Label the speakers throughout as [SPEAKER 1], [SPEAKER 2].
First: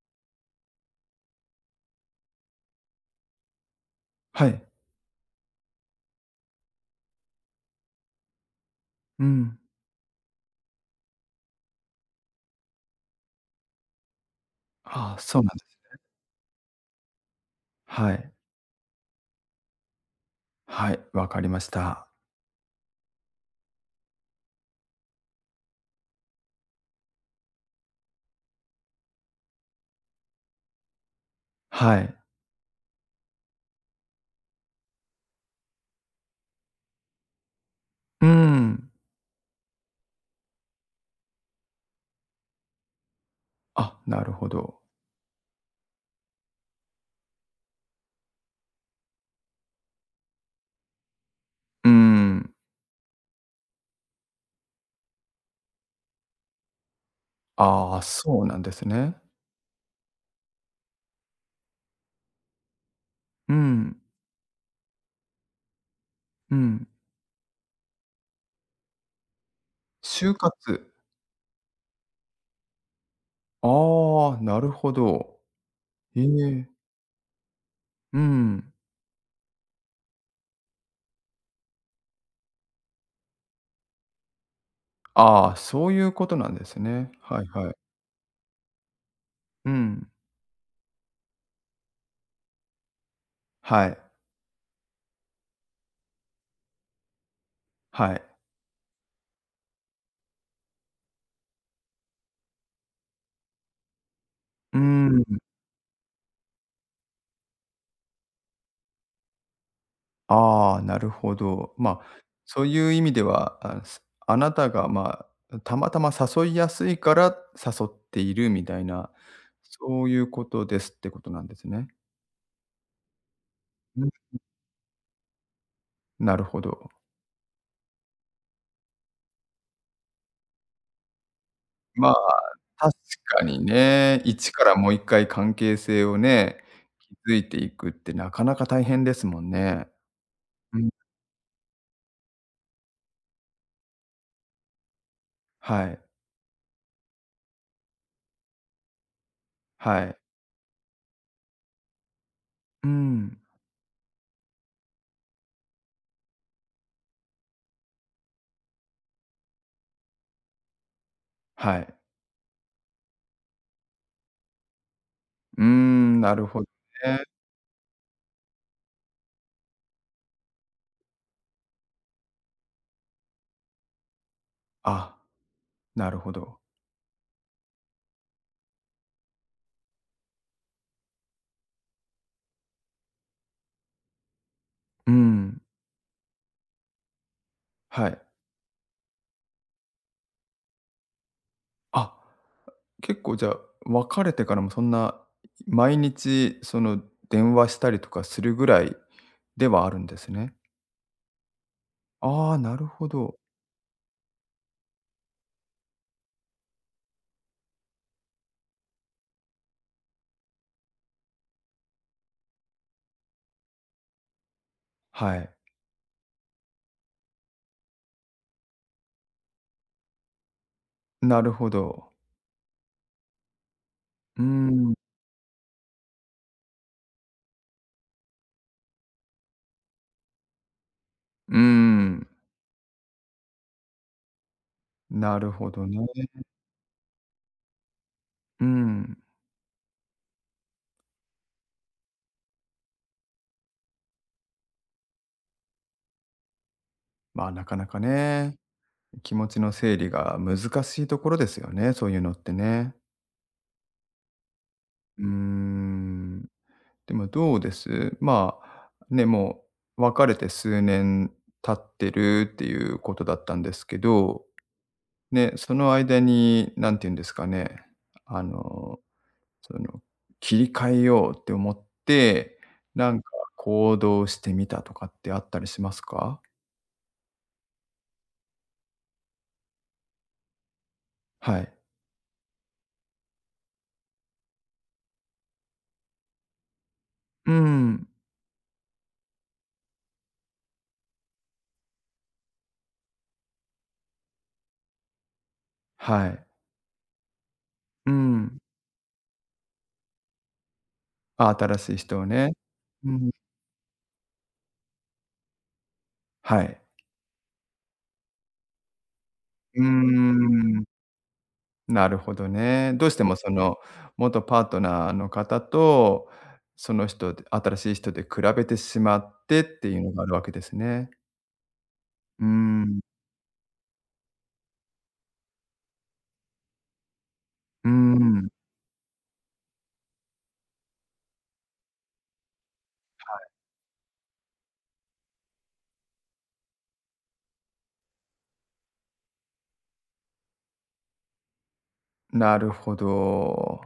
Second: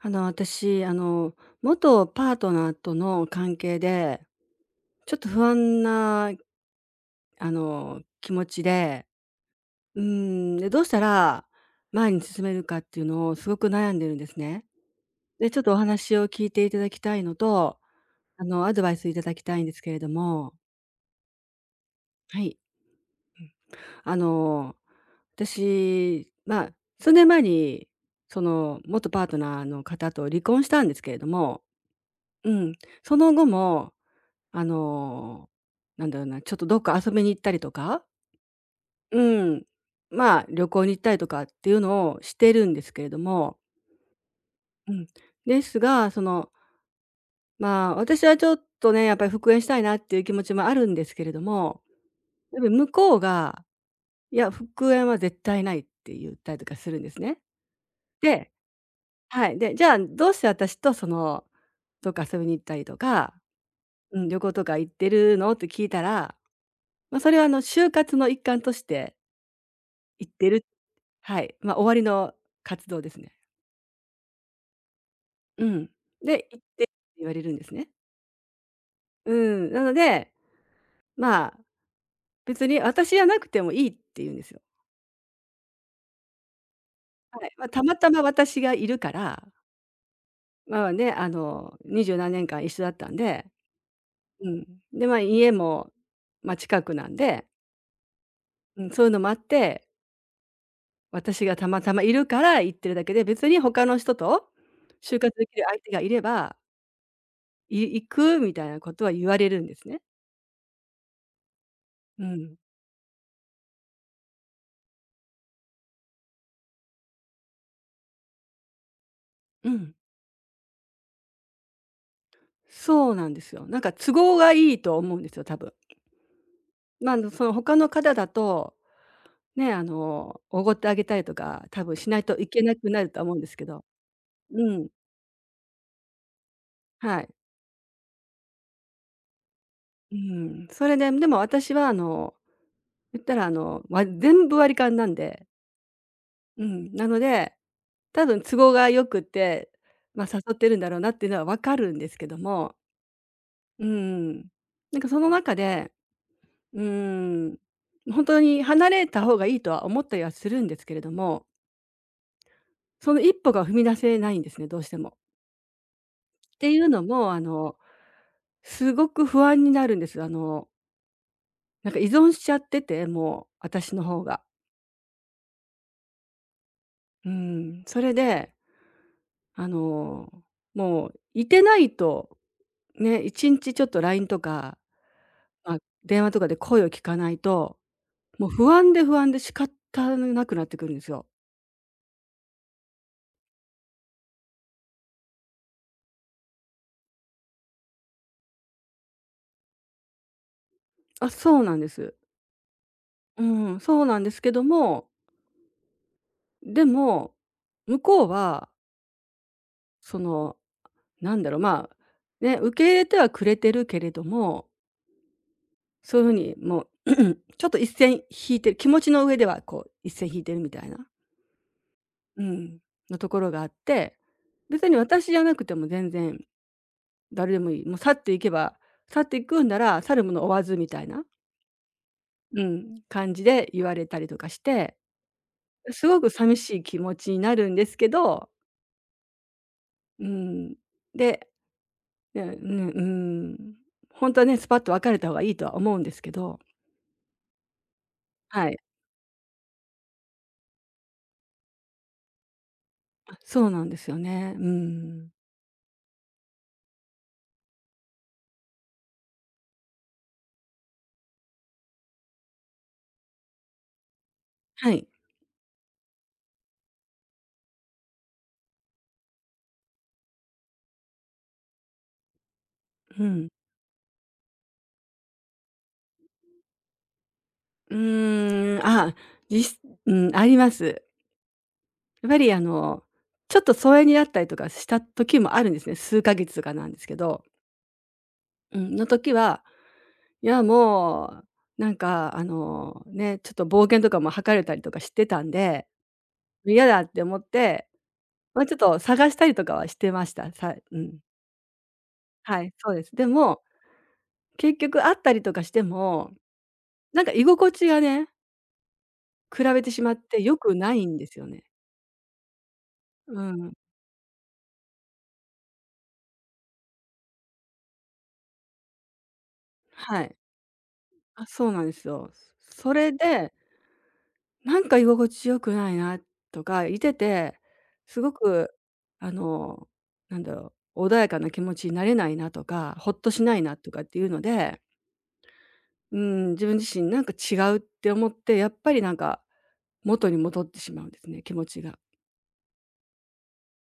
[SPEAKER 1] 私、元パートナーとの関係で、
[SPEAKER 2] はい。
[SPEAKER 1] ちょっと不安な、気持ちで、
[SPEAKER 2] うん。
[SPEAKER 1] うで、どうしたら前に進めるかっていうのをすごく悩んでるんですね。
[SPEAKER 2] ああ、そうな
[SPEAKER 1] で、
[SPEAKER 2] ん
[SPEAKER 1] ちょっ
[SPEAKER 2] で
[SPEAKER 1] とお
[SPEAKER 2] す。
[SPEAKER 1] 話を聞いていただきたいのと、
[SPEAKER 2] はい。
[SPEAKER 1] アドバイスいただきたいんですけれども、
[SPEAKER 2] はい、わかりました。
[SPEAKER 1] はい。あの、私、まあ、数年前に、その、元パートナーの方と離婚したんですけれども、
[SPEAKER 2] はい。
[SPEAKER 1] うん、その後も、あの、なんだろうな、ちょっとどっか遊びに行ったりとか、
[SPEAKER 2] うーん。
[SPEAKER 1] うん、まあ、旅行に行ったりとかっていうのをしてるんですけれども、
[SPEAKER 2] あ、なるほど。
[SPEAKER 1] うん、ですが、その、まあ、私はちょっとね、やっぱり復縁したいなっていう気持ちもあるんですけれども、
[SPEAKER 2] うーん。
[SPEAKER 1] やっぱり向こうが、いや、復縁は絶対ないって言ったりとかするんですね。
[SPEAKER 2] ああ、そう
[SPEAKER 1] で、
[SPEAKER 2] なんですね。
[SPEAKER 1] はい。で、じゃあ、どうして私とその、どっか遊びに行ったりとか、
[SPEAKER 2] うん、
[SPEAKER 1] うん、旅行とか行ってるのって聞いたら、
[SPEAKER 2] うん。
[SPEAKER 1] まあ、それは就活の一環として行っ
[SPEAKER 2] 就
[SPEAKER 1] て
[SPEAKER 2] 活。
[SPEAKER 1] るはい、まあ、終わりの活動ですね。
[SPEAKER 2] ああ、なるほど。
[SPEAKER 1] うん。
[SPEAKER 2] え
[SPEAKER 1] で、
[SPEAKER 2] え。
[SPEAKER 1] 言われるんですね。
[SPEAKER 2] うん。
[SPEAKER 1] うん、なので、まあ、別に私じゃなくてもいいって言うんですよ。
[SPEAKER 2] ああ、そういうことなんですね。は
[SPEAKER 1] は
[SPEAKER 2] い
[SPEAKER 1] い。まあ、
[SPEAKER 2] はい。
[SPEAKER 1] たまたま私がいるから、
[SPEAKER 2] うん。
[SPEAKER 1] まあね、二十何年間一緒だったんで、
[SPEAKER 2] はい。
[SPEAKER 1] うん。で、家も、まあ、近くなんで、
[SPEAKER 2] はい。
[SPEAKER 1] うん、そういうのもあって、私がたまたまいるから行ってるだけで、別に他の人と
[SPEAKER 2] う
[SPEAKER 1] 就
[SPEAKER 2] ー
[SPEAKER 1] 活
[SPEAKER 2] ん。
[SPEAKER 1] できる相手がいれば、行くみたいなことは言われるんですね。
[SPEAKER 2] ああ、なるほど。
[SPEAKER 1] うん。
[SPEAKER 2] そういう意味では、あなたが、まあ、たまたま誘いやすいから誘っているみたいな、
[SPEAKER 1] うん。
[SPEAKER 2] そういうことですってことなんですね。
[SPEAKER 1] そうなんですよ。なんか
[SPEAKER 2] うん、
[SPEAKER 1] 都合がいいと思うんですよ、多分。
[SPEAKER 2] なるほど。
[SPEAKER 1] まあ、その他の方だと、ね、おごってあげたりとか、多分し
[SPEAKER 2] まあ、
[SPEAKER 1] ないといけなく
[SPEAKER 2] 確
[SPEAKER 1] なるとは思うん
[SPEAKER 2] か
[SPEAKER 1] です
[SPEAKER 2] に
[SPEAKER 1] けど。
[SPEAKER 2] ね、一か
[SPEAKER 1] う
[SPEAKER 2] らも
[SPEAKER 1] ん、
[SPEAKER 2] う一回関係性をね、
[SPEAKER 1] はい。
[SPEAKER 2] 築いていくってなかなか大変ですもんね。
[SPEAKER 1] うん、
[SPEAKER 2] う
[SPEAKER 1] そ
[SPEAKER 2] ん、
[SPEAKER 1] れで、でも私は言ったら全部割り勘なんで、
[SPEAKER 2] はい、
[SPEAKER 1] うん、なので、多分都合が良くて、
[SPEAKER 2] はい。
[SPEAKER 1] まあ、誘ってるんだろうなっていうのはわかるんですけども、
[SPEAKER 2] うん、
[SPEAKER 1] うん。なんかその中で、うーん、本当に離れた方がいいとは思ったりはするんですけれども
[SPEAKER 2] はい。
[SPEAKER 1] その一歩が踏み出せないんですね、どうしても。
[SPEAKER 2] うーん、なる
[SPEAKER 1] っ
[SPEAKER 2] ほど
[SPEAKER 1] ていうの
[SPEAKER 2] ね。
[SPEAKER 1] も、すごく不安になるんです。なんか依存しちゃってて、もう私の方が。
[SPEAKER 2] あ、なるほど。
[SPEAKER 1] うん、それで、あの、もういてないと、ね、1日ちょっと LINE とか、
[SPEAKER 2] うん、
[SPEAKER 1] まあ、電話とかで声を聞かないと、
[SPEAKER 2] はい。
[SPEAKER 1] もう不安で不安で仕方なくなってくるんですよ。
[SPEAKER 2] あ、結構じゃあ、別れてからもそんな、毎日その電話したりとかするぐらいではあるんですね。
[SPEAKER 1] あ、そうなんです。
[SPEAKER 2] ああ、なるほど。
[SPEAKER 1] うん、そうなんですけども、でも、向こうは、そのなんだろう、まあ、ね、受け入れてはくれてるけれども、
[SPEAKER 2] はい。
[SPEAKER 1] そういう風にもう、ちょっと一線引いてる、気持ちの上ではこう一線引いてるみたいな、
[SPEAKER 2] なるほど。
[SPEAKER 1] うん、のところがあって、
[SPEAKER 2] うー
[SPEAKER 1] 別
[SPEAKER 2] ん。
[SPEAKER 1] に私じゃなくても全然誰でもいい。もう去っていけば、去っていくんなら去るもの追わずみたいな、
[SPEAKER 2] うーん。
[SPEAKER 1] うん、感じで言われたりとかして、
[SPEAKER 2] なるほどね。
[SPEAKER 1] すごく寂しい気持ちになるんですけど、
[SPEAKER 2] うん。
[SPEAKER 1] うん、で、ね、ん、本当はね、スパッと別れた方がいいとは思うんですけど、
[SPEAKER 2] まあ、なかなかね、
[SPEAKER 1] はい。
[SPEAKER 2] 気持ちの整理が難しいところですよね、そういうのってね。
[SPEAKER 1] そうなんですよね。う
[SPEAKER 2] うー
[SPEAKER 1] ん。
[SPEAKER 2] ん。でもどうです？まあ、ね、もう別れて数年経ってるっていうことだったんですけど
[SPEAKER 1] はい。
[SPEAKER 2] ね、その間に、何て言うんですかね、あの、その、切り替えようって思って、なん
[SPEAKER 1] う
[SPEAKER 2] か
[SPEAKER 1] ん。
[SPEAKER 2] 行動してみたとかってあったりしますか？
[SPEAKER 1] うーん、あ、じすうん、あります。
[SPEAKER 2] はい。
[SPEAKER 1] やっぱりちょっと疎遠になったりとかした時もあるんですね。数ヶ月とかなんですけど。
[SPEAKER 2] うん。
[SPEAKER 1] うん、の時は、いやもう、なんかね、ちょっと冒険とかもはかれたりとかしてたんで、
[SPEAKER 2] はい。
[SPEAKER 1] 嫌だって思って、
[SPEAKER 2] うん。
[SPEAKER 1] ま、ちょっと探したりとかはしてました。うん。
[SPEAKER 2] あ、新しい人をね。
[SPEAKER 1] はい、そうで
[SPEAKER 2] う
[SPEAKER 1] す。で
[SPEAKER 2] ん。
[SPEAKER 1] も、結局会ったりとかしても、
[SPEAKER 2] はい。
[SPEAKER 1] なんか居心地がね比
[SPEAKER 2] う
[SPEAKER 1] べ
[SPEAKER 2] ー
[SPEAKER 1] てしまって良く
[SPEAKER 2] ん。
[SPEAKER 1] ないんですよね。
[SPEAKER 2] なるほどね。どうしても
[SPEAKER 1] う
[SPEAKER 2] そ
[SPEAKER 1] ん。
[SPEAKER 2] の、元パートナーの方と、その人で新しい人で比べてしまってっていうの
[SPEAKER 1] は
[SPEAKER 2] がある
[SPEAKER 1] い。
[SPEAKER 2] わけですね。
[SPEAKER 1] あ、そうなんですよ。
[SPEAKER 2] うー
[SPEAKER 1] そ
[SPEAKER 2] ん。
[SPEAKER 1] れで、なんか居心地良くないなとか、いてて、
[SPEAKER 2] うー
[SPEAKER 1] すご
[SPEAKER 2] ん。
[SPEAKER 1] くあの、なんだろう、穏やかな気持ちになれないなとか、ほっとしないなとかっていうので、うん、自分自身なんか違うって思って、やっぱりなんか元に戻ってしまうんですね、気持ちが。
[SPEAKER 2] なるほど。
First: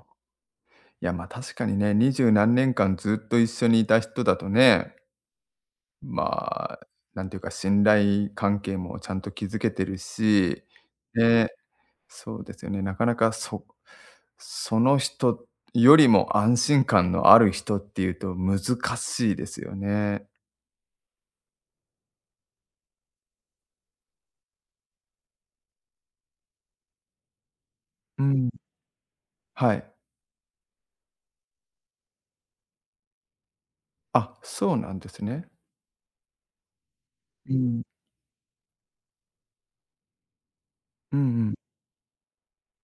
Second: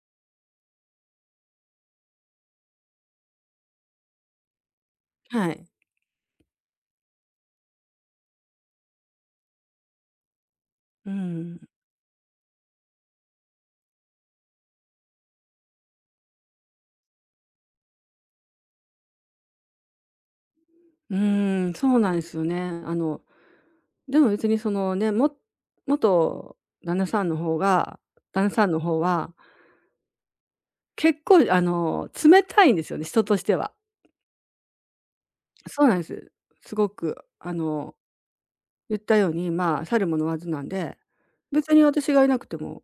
[SPEAKER 2] いや、確かにね、二十何年間ずっと一緒にいた人だとね、
[SPEAKER 1] はい。
[SPEAKER 2] まあ、なんていうか、信頼関係もちゃんと築けてるし、
[SPEAKER 1] う
[SPEAKER 2] ね、
[SPEAKER 1] ん。
[SPEAKER 2] そうですよね、なかなかその人よりも安心感のある人っていうと難しいですよね。
[SPEAKER 1] うん、そうなんですよね。でも別にそのね、元旦那さんの方が
[SPEAKER 2] う
[SPEAKER 1] 旦那
[SPEAKER 2] ん、
[SPEAKER 1] さんの方は、
[SPEAKER 2] はい。
[SPEAKER 1] 結構冷たいんですよね、人としては。
[SPEAKER 2] あ、そうなんですね。
[SPEAKER 1] そうなんです。すごく
[SPEAKER 2] うん。
[SPEAKER 1] 言ったように、まあ、去るものはずなんで、
[SPEAKER 2] うんうん。
[SPEAKER 1] 別に私がいなくても、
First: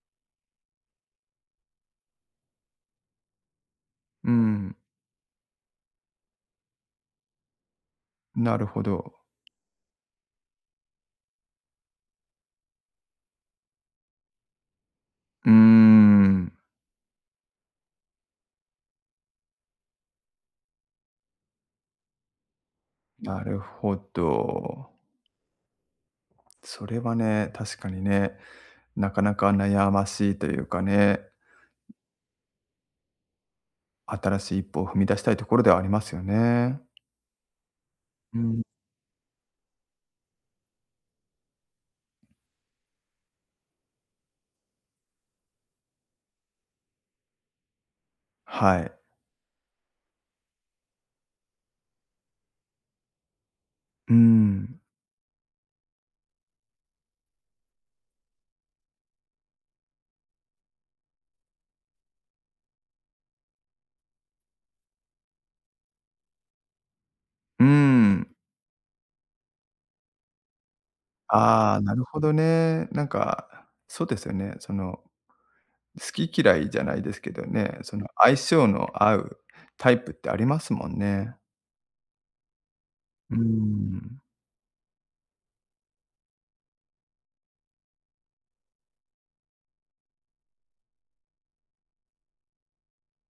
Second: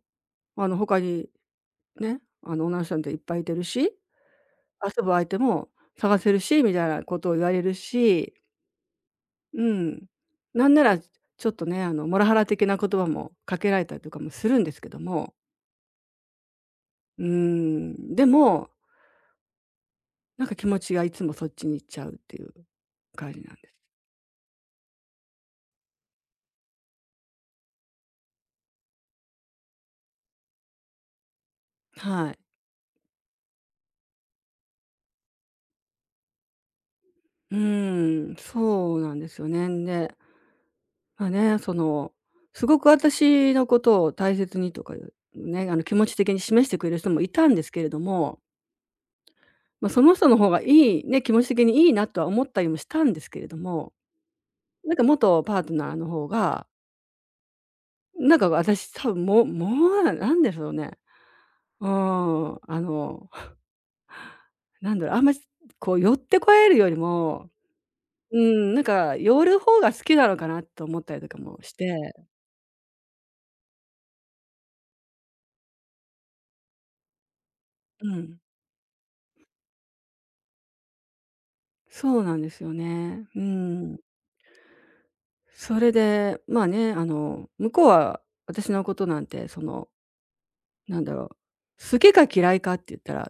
[SPEAKER 1] 他にね、女の人なんていっぱいいてるし、
[SPEAKER 2] うん、
[SPEAKER 1] 遊ぶ相手も探せるしみたいなことを言われるし、
[SPEAKER 2] なるほど。
[SPEAKER 1] うん。なんならちょっとね、モラハラ的な言葉もかけられたりとかもするんですけども
[SPEAKER 2] うーん、
[SPEAKER 1] でも、なんか気持ちがいつもそっちに行っちゃうっていう感じ
[SPEAKER 2] な
[SPEAKER 1] なん
[SPEAKER 2] る
[SPEAKER 1] です。
[SPEAKER 2] ほど。それはね、確かにね、なかなか悩ましいというかね、
[SPEAKER 1] はい。
[SPEAKER 2] 新しい一歩を踏み出したいところではありますよね。
[SPEAKER 1] うーん、
[SPEAKER 2] うん。
[SPEAKER 1] そうなんですよね。で、まあね、その、すごく私のことを大切にとかいう、ね、気持ち的に示してくれる人もいたんですけれども、
[SPEAKER 2] はい。
[SPEAKER 1] まあ、その人の方がいいね、気持ち的にいいなとは思ったりもしたんですけれども、
[SPEAKER 2] うん。
[SPEAKER 1] なんか元パートナーの方が、なんか私多分もう、なんでしょうね。うん、なんだろう、あんまりこう寄ってこられるよりも、
[SPEAKER 2] うん。
[SPEAKER 1] うん、なんか寄る方が好きなのかなと思ったりとかもし
[SPEAKER 2] ああ、なる
[SPEAKER 1] て、
[SPEAKER 2] ほどね。なんか、そうですよね。その、好き嫌いじゃないですけどね、そ
[SPEAKER 1] う
[SPEAKER 2] の相
[SPEAKER 1] ん、
[SPEAKER 2] 性の合うタイプってありますもんね。
[SPEAKER 1] そうなんですよね。
[SPEAKER 2] うー
[SPEAKER 1] うん。
[SPEAKER 2] ん。
[SPEAKER 1] それで、まあね、向こうは私のことなんて、その、なんだろう、好きか嫌いかって言ったら、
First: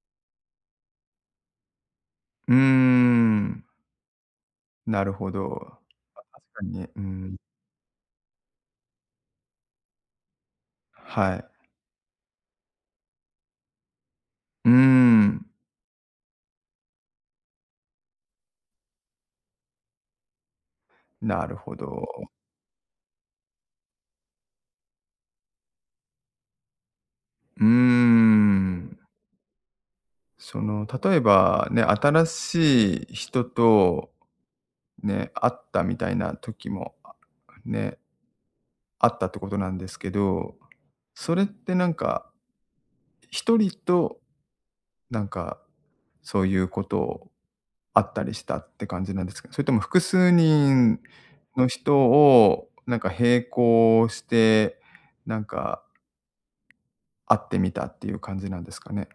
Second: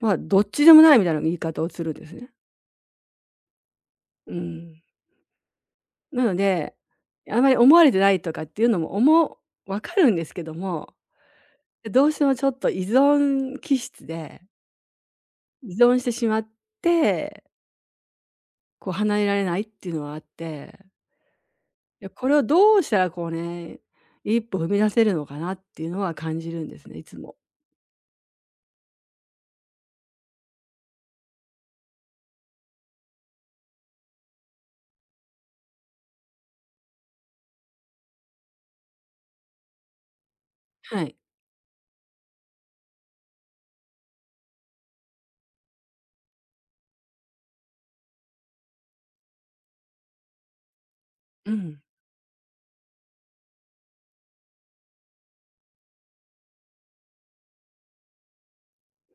[SPEAKER 1] まあ、どっちでもないみたいな言い方をするんですね。
[SPEAKER 2] うーん。
[SPEAKER 1] うん。
[SPEAKER 2] なるほど。
[SPEAKER 1] なの
[SPEAKER 2] 確か
[SPEAKER 1] で、
[SPEAKER 2] に、うん。
[SPEAKER 1] あまり思われてないとかっていうのも分かるんですけども、
[SPEAKER 2] はい。
[SPEAKER 1] どうしてもちょっと依存気質で
[SPEAKER 2] うーん。
[SPEAKER 1] 依存してしまって、こう離れられないっていうのはあって、
[SPEAKER 2] なるほ
[SPEAKER 1] い
[SPEAKER 2] ど。
[SPEAKER 1] や、これをどうしたらこうね、一歩踏み出せるのかなっていうのは感じるんですね、いつも。
[SPEAKER 2] うーん。例えばね、新しい人とね、会ったみたいな時も、ね、あったってことなんですけど、
[SPEAKER 1] はい。
[SPEAKER 2] それってなんか、一人となんか、そういうことをあったりしたって感じなんですか？それとも複数人
[SPEAKER 1] う
[SPEAKER 2] の
[SPEAKER 1] ん。
[SPEAKER 2] 人をなんか並行して、なんか会ってみたっていう感じなんですかね？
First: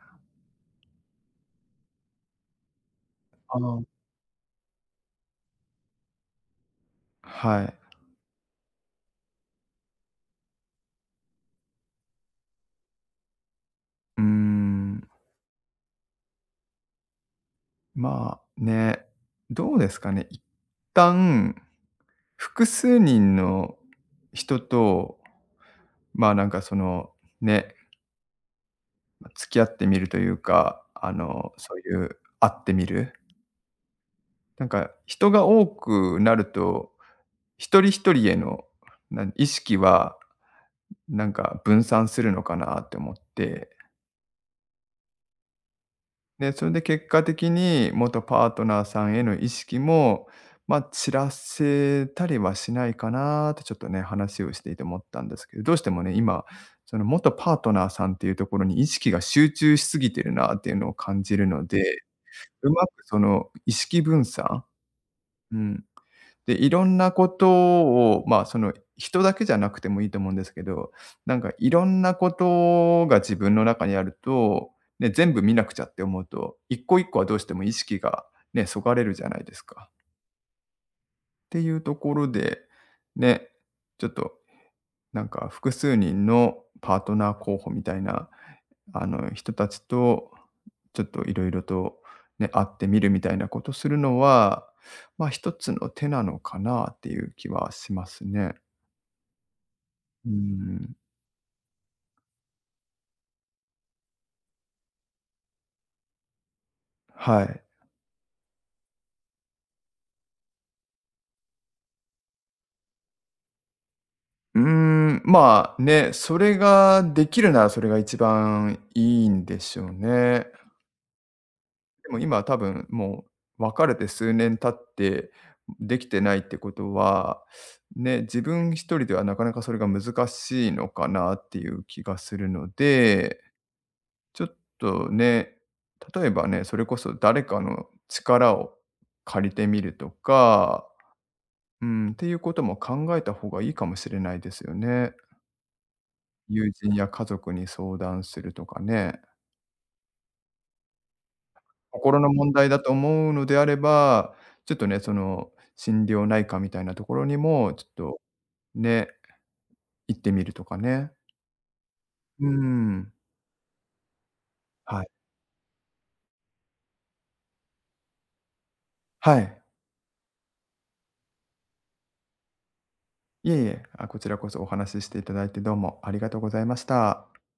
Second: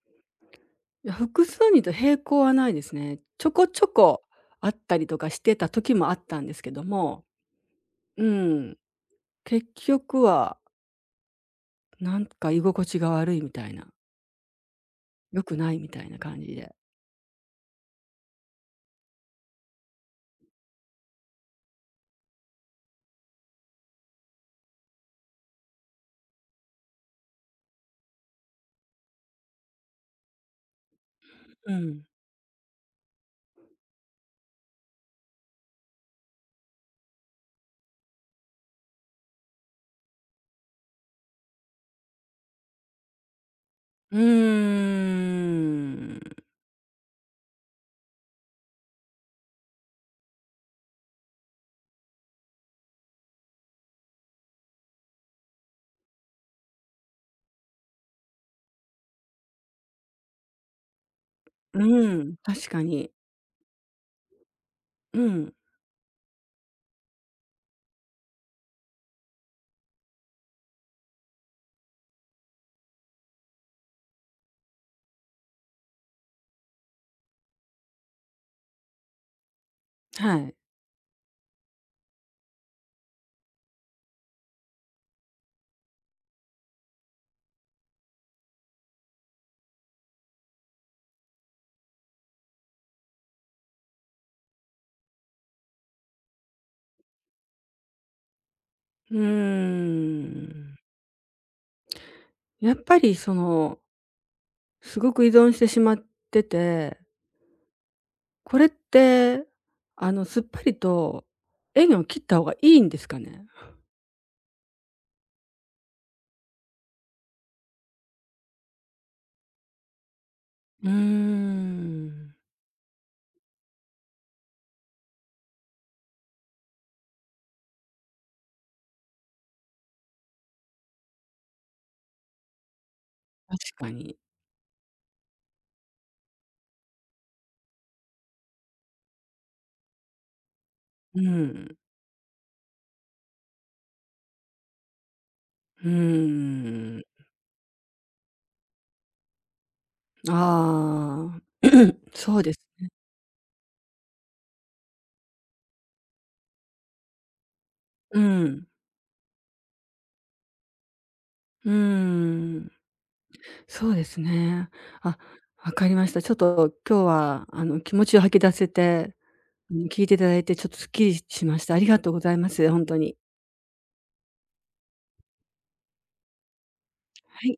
[SPEAKER 1] いや、複数人と並行はないですね。ちょ
[SPEAKER 2] あ
[SPEAKER 1] こちょ
[SPEAKER 2] あ。
[SPEAKER 1] こあったりとかしてた時もあったんですけども、
[SPEAKER 2] はい。
[SPEAKER 1] うん、結局はなんか居心地が悪いみたいな、
[SPEAKER 2] うーん。
[SPEAKER 1] 良くないみたいな感じで。
[SPEAKER 2] まあ、ね、どうですかね。一旦、複数人の人と、まあ、なんかその、ね、付き合ってみるというか、
[SPEAKER 1] う
[SPEAKER 2] そう
[SPEAKER 1] ん。
[SPEAKER 2] いう会ってみる。なんか人が多くなると、一人一人への、意識は、なんか分散するのかなって思って
[SPEAKER 1] うーん。
[SPEAKER 2] で、それで結果的に元パートナーさんへの意識も、まあ、散らせたりはしないかなってちょっとね、話をしていて思ったんですけど、どうしてもね、今、その元パートナーさんっていうところに意識が集中しすぎてるなっていうのを感じるので、
[SPEAKER 1] うん、確
[SPEAKER 2] う
[SPEAKER 1] か
[SPEAKER 2] まく
[SPEAKER 1] に。
[SPEAKER 2] その意識分散
[SPEAKER 1] うん、
[SPEAKER 2] うん。で、いろんなことを、まあ、その、人だけじゃなくてもいいと思うんですけど、なんかいろんなことが自分の中にあると、ね、全部見なくちゃって思うと、一個一個はどうしても意識がね、そがれるじゃないですか。
[SPEAKER 1] はい。
[SPEAKER 2] っていうところで、ね、ちょっとなんか複数人のパートナー候補みたいなあの、人たちと、ちょっといろいろとね、会ってみるみたいなことするのは、まあ、一つの手なのかなっていう気はしますね。
[SPEAKER 1] うー
[SPEAKER 2] う
[SPEAKER 1] ん。
[SPEAKER 2] ん、
[SPEAKER 1] やっぱりその、すごく依存してしまってて、
[SPEAKER 2] はい。
[SPEAKER 1] これって、すっぱりと縁を切った方がいいんですかね？
[SPEAKER 2] うーん、まあ、ね、それができるならそれが一番いいんでしょうね。
[SPEAKER 1] うー
[SPEAKER 2] でも
[SPEAKER 1] ん、
[SPEAKER 2] 今多分もう別れて数年経って、できてないってことは、ね、自分一人ではなかなかそれが難しいのかなっていう気がするので
[SPEAKER 1] 確かに。
[SPEAKER 2] ちょっとね、例えばね、それこそ誰かの力を借りてみるとか、
[SPEAKER 1] うん。
[SPEAKER 2] うん、っていうことも考えた方がいいかもしれないですよね。
[SPEAKER 1] う
[SPEAKER 2] 友人
[SPEAKER 1] ーん。
[SPEAKER 2] や家族に相談するとかね。
[SPEAKER 1] ああ、
[SPEAKER 2] 心の
[SPEAKER 1] そう
[SPEAKER 2] 問
[SPEAKER 1] です
[SPEAKER 2] 題だ
[SPEAKER 1] ね。
[SPEAKER 2] と思うのであれば、ちょっとね、その心療内科みたいなところにも、ちょっ
[SPEAKER 1] う
[SPEAKER 2] と
[SPEAKER 1] ん。
[SPEAKER 2] ね、行ってみるとかね。
[SPEAKER 1] うー
[SPEAKER 2] う
[SPEAKER 1] ん。
[SPEAKER 2] ん。
[SPEAKER 1] そうですね。
[SPEAKER 2] はい。
[SPEAKER 1] あ、わかりました。ちょっと今日は、気持ちを吐き出せて、
[SPEAKER 2] はい。
[SPEAKER 1] うん、聞いていただいてちょっとすっきりしました。ありがとうございます、本当に。
[SPEAKER 2] いえいえ、あ、こちらこそお話ししていただいてどうもありがとうございました。
[SPEAKER 1] はい。